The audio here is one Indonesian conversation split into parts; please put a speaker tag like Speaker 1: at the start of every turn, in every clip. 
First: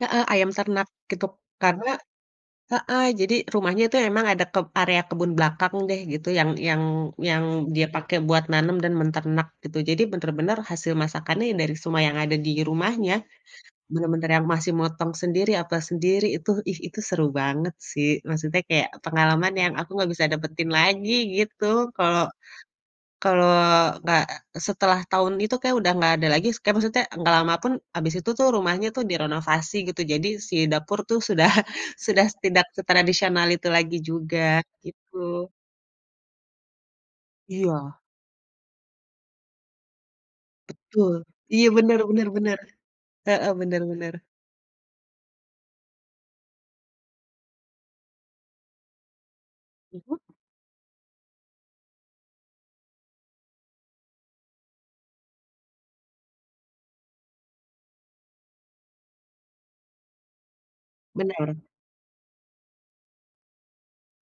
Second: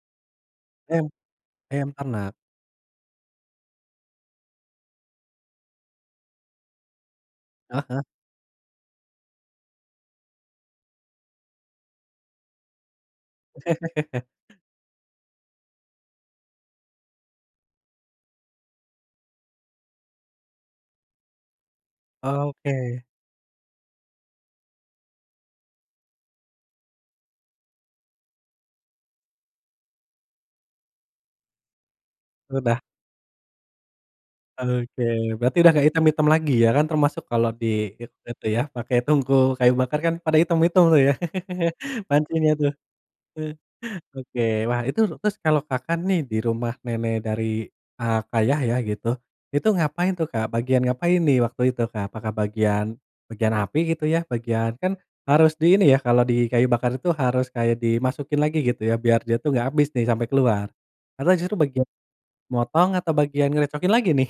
Speaker 1: Heeh, ayam ternak,
Speaker 2: Ayam.
Speaker 1: gitu.
Speaker 2: Ayam
Speaker 1: Karena,
Speaker 2: ternak.
Speaker 1: heeh jadi rumahnya itu emang ada keb area kebun belakang deh, gitu, yang yang yang
Speaker 2: Heeh
Speaker 1: dia
Speaker 2: heeh.
Speaker 1: pakai buat nanam dan menternak, gitu. Jadi bener-bener hasil masakannya ya, dari semua yang ada di rumahnya. Bener-bener yang masih motong sendiri, apa sendiri, itu ih, itu seru banget sih. Maksudnya kayak pengalaman yang aku nggak bisa dapetin lagi, gitu. Kalau
Speaker 2: Oke.
Speaker 1: kalau nggak setelah tahun itu kayak udah nggak ada lagi, kan maksudnya nggak lama pun, abis itu tuh, rumahnya tuh direnovasi gitu, jadi si dapur tuh sudah sudah tidak
Speaker 2: Udah.
Speaker 1: setradisional itu lagi juga,
Speaker 2: Oke.
Speaker 1: gitu.
Speaker 2: Berarti udah nggak hitam-hitam lagi ya kan? Termasuk kalau di
Speaker 1: Iya.
Speaker 2: it itu ya, pakai tungku kayu bakar kan pada hitam-hitam tuh, ya.
Speaker 1: Betul, iya benar benar
Speaker 2: Pancinya,
Speaker 1: benar.
Speaker 2: tuh.
Speaker 1: Heeh, bener bener.
Speaker 2: Oke, wah itu terus kalau Kakak nih, di rumah nenek dari, eee, ayah ya gitu, itu ngapain tuh, Kak? Bagian ngapain nih, waktu itu, Kak? Apakah bagian bagian api, gitu ya? Bagian kan harus di ini ya, kalau di kayu bakar itu harus kayak dimasukin lagi gitu ya, biar dia tuh nggak habis nih, sampai keluar. Atau justru
Speaker 1: Bener.
Speaker 2: bagian motong? Atau bagian ngerecokin lagi nih?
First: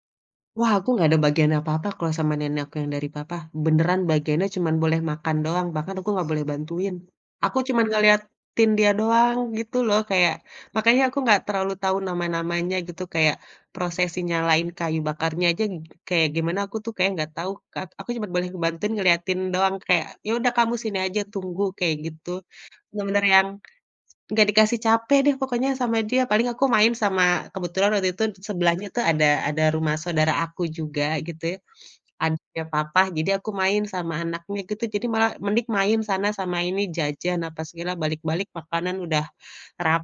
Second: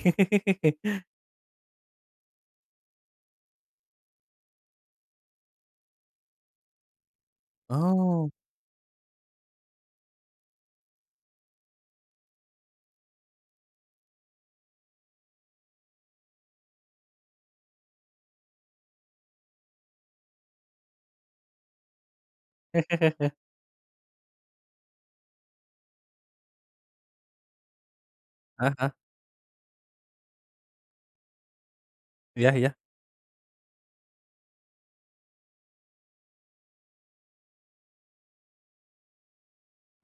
Speaker 1: Wah, aku nggak ada bagian apa-apa kalau sama nenek aku yang dari papa. Beneran bagiannya cuman boleh makan doang, bahkan aku nggak boleh bantuin. Aku cuma
Speaker 2: Oh.
Speaker 1: ngeliatin dia doang, gitu loh. Kayak, makanya aku nggak terlalu tahu nama-namanya, gitu. Kayak prosesi nyalain kayu bakarnya aja kayak gimana, aku tuh kayak nggak tahu, Kak. Aku cuma boleh ngebantuin ngelihatin doang, kayak, "Yaudah kamu sini aja, tunggu!", kayak gitu. Bener-bener yang nggak dikasih capek deh pokoknya sama dia. Paling aku main sama kebetulan waktu itu
Speaker 2: Heeh
Speaker 1: sebelahnya
Speaker 2: heeh.
Speaker 1: tuh ada ada rumah saudara aku juga, gitu ya.
Speaker 2: Iya
Speaker 1: Adiknya
Speaker 2: iya.
Speaker 1: papa, jadi aku main sama anaknya gitu, jadi malah, "Mending main sana, sama ini, jajan, apa segala". Balik-balik makanan udah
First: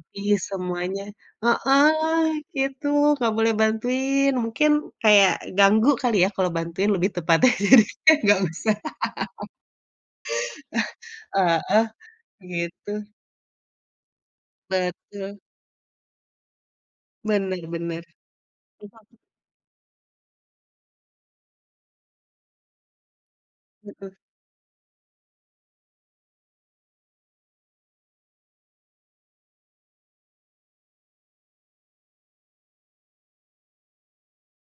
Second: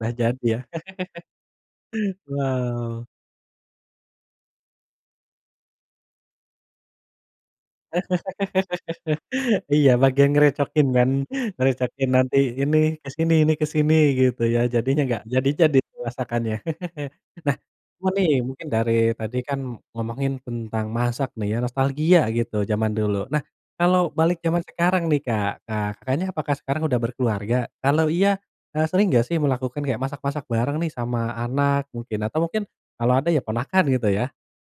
Speaker 2: Sudah jadi, ya.
Speaker 1: semuanya. Heeh,
Speaker 2: Wow.
Speaker 1: gitu. Nggak boleh bantuin, mungkin kayak ganggu kali ya, kalau bantuin lebih tepatnya, jadinya nggak usah.
Speaker 2: Iya, bagian ngerecokin kan.
Speaker 1: Heeh.
Speaker 2: Ngerecokin nanti ini
Speaker 1: Gitu.
Speaker 2: ke sini, ini ke sini, gitu ya, jadinya nggak
Speaker 1: Betul.
Speaker 2: jadi-jadi masakannya. Nah,
Speaker 1: Bener bener.
Speaker 2: cuman nih, mungkin dari
Speaker 1: [unintelligible]
Speaker 2: tadi kan ngomongin tentang masak nih ya, nostalgia gitu jaman dulu. Nah, kalau
Speaker 1: Hmm.
Speaker 2: balik jaman sekarang nih, Kak, nah, Kakaknya apakah sekarang udah berkeluarga? Kalau iya, eee, sering nggak sih melakukan kayak masak-masak bareng nih sama anak, mungkin. Atau mungkin kalau ada ya ponakan, gitu ya?